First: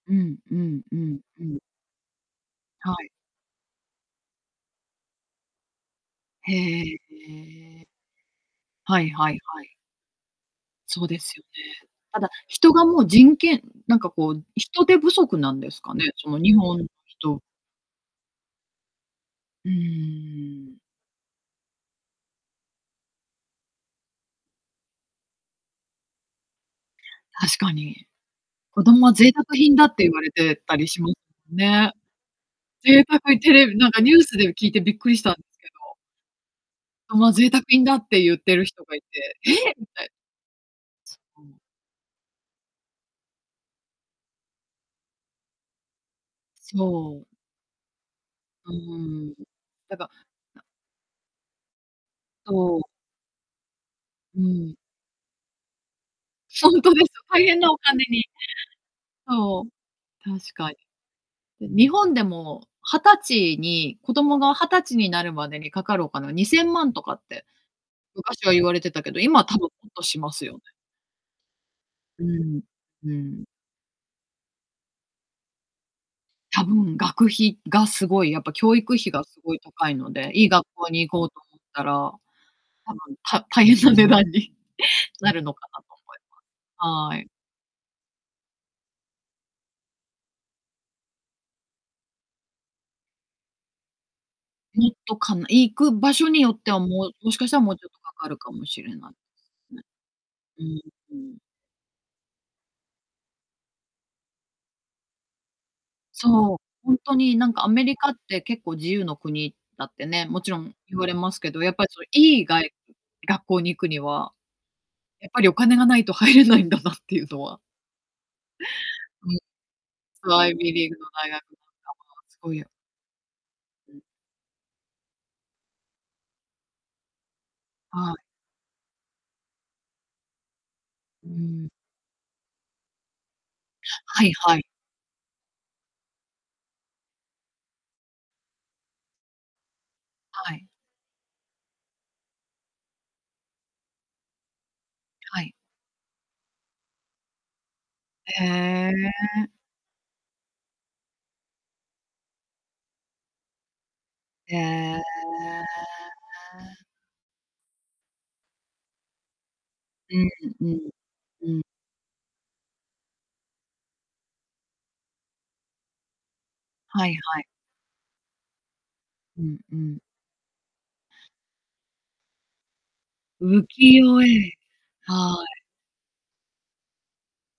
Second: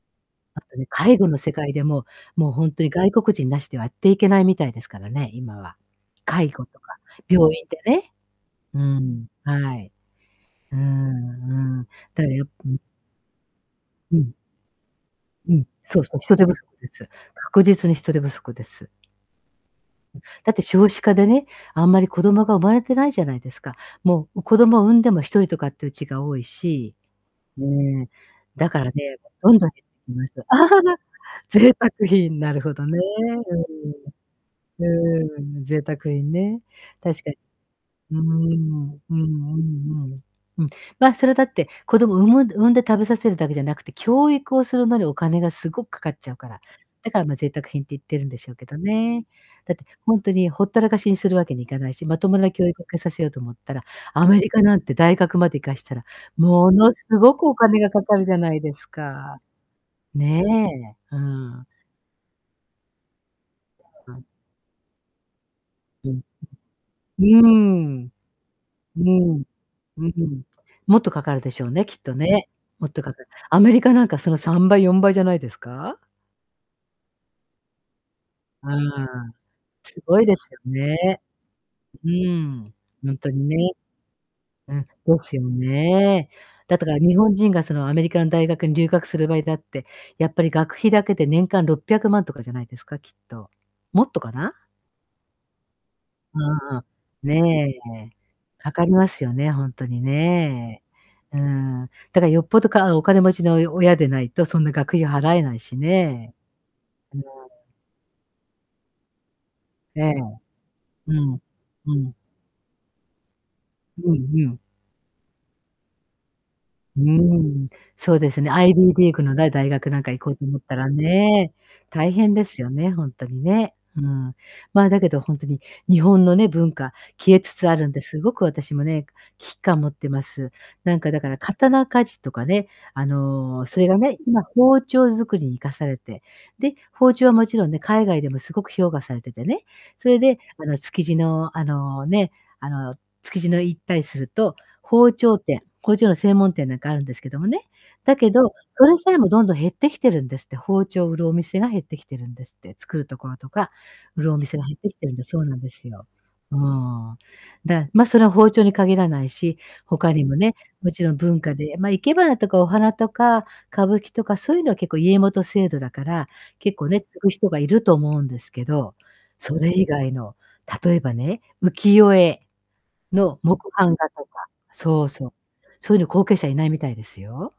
うんうあとんね、う介ん護のう世ん。界でも、もうほんとにはい。外国人なしではやっていけないみたいですからね、今は。介へ護とか、え。病院でええ。ね。うはいん、はいはい。はい。うそうですよんうん。ね。だたからだ、やっぱ人 [unintelligible] がもう、人権なんかうこん。う、人手不足なうんん、ですかそうね、そう、そ人の、手日不足本です。人確実に、人手不足です。ううん、だってーん。少子化でね、あんまり子供が生まれてないじゃないですか。もう、う、子供産んでも、1人とかってうちが多いし。確うーかに。ん。だか子らね、供はま、贅沢どんどん品減だっってて言いわまれす。てたり しま [unintelligible] 贅沢ね。品、なるほどね、贅沢テレビ、なんかニュースで聞いてうーびっくりん。したんでうすーん、け贅ど。沢品ね、子確供かはに。贅沢品だってう言っている人んがういん。うんて、ええ！うみたいんうん。うん、ま、それだっ [unintelligible] て、子供産む産んで食べさせるだけじゃなくて、教育をするのにお金がすごくかかっちゃうから。だそかう。ら、ま、贅沢品って言ってるんでしょうけうどね。ーん。だって、だかほんとに、ら、なほったらかしにするわけにいかないし、まともな教そう。育を受けさせようと思ったら、アうメリカん。なんて大学まで行かしたら、ほもんのとですす、ごく大お変なお金がか金かにるじゃないですか。そう、ね確かに。え、うん。うん、日本でも、20歳やに子れ、うん。供が20歳になるまでにかかるおうん。金は、2000万とかっうて、ーん。昔は言われてたうけど、今ん。はたぶん、もっうとんしうまん。すよね。もっとかかるでしょうね、きっとうね。ん。もっとうかかる。ん。アメリカなんか、その、3倍、4倍じゃないですか？多分、学費がすごい、やっぱ、あ教育費があ、すごい高いすのごいで、でいいすよ学校に行ね。こうと思ったら、うーん、多ほ分、んとにた大ね。変な値段にうん、でなすよるのかなと思いね。だったから、ま日はい。本人が、その、アメリカの大学に留学する場合だって、やっぱり学費だけで、年間600万とかじゃないですか、きっと。もっとかな。もっとかな、行く場所によってうんは、うもう、ん。もしかしたらねもうちょっとえ。かかるかもかしかりれまないですよね、ほんすね。とにうん。ね。ううん。ん、だか、よっぽど、かお金持ちの、およ、親でないとそんな学費払えないしね。そう。ほんと [unintelligible] になんか、アメリカって結構自由の国だっえてえ。ね、もちろん言われうまん。すけど、やっぱ、うそ、ん。いい、がい学校に行くにうん、はふん。やっぱりお金がないと入れないんだなっうーてゆうのは。ん。そうですね、アイビーリーグの、む。だ大学なんか行こうそ、とアイ思っビーたリらーグの大学ね、に行大っ変たで子のす [unintelligible] よね、ほんとにね。うん。うん。まあ、だけど、ほんとに、日本のね、文化、消えつつあるんで、はい。凄く私もね、危機感持ってます。なんかだうかーら、ん。刀鍛冶とかね、あの、それがね、はい今、はい。包丁作りに活かされて、で、包丁はもちろんね、海外でも凄く評価されててね、それで、はい。あの、築地の、あの、ね、あの、築地の、行ったりすると、包丁はい。店包丁の専門店なんかあるんですけどもね、だけへど、そえ。れさえもどんどん減ってきてるんですって包丁を売るお店が減ってきてるんですって。作るところとか、売るおへ店え。が減ってきてるんでそうなんですよ。うーん。だ、ま、それは包丁に限らないし、他えにえ、もね、うん。もちろん文う化ん。で、ま、生け花とかお花とか、歌舞伎とかそうゆのは結構、家元制度だから、結構ね、は継いぐはい。人がいると思うんですけど、うそんれう以ん。外の、例えばね、浮世絵の浮木世版画とか。絵、そうそう。はい。そうゆうの後継者いないみたいですよ。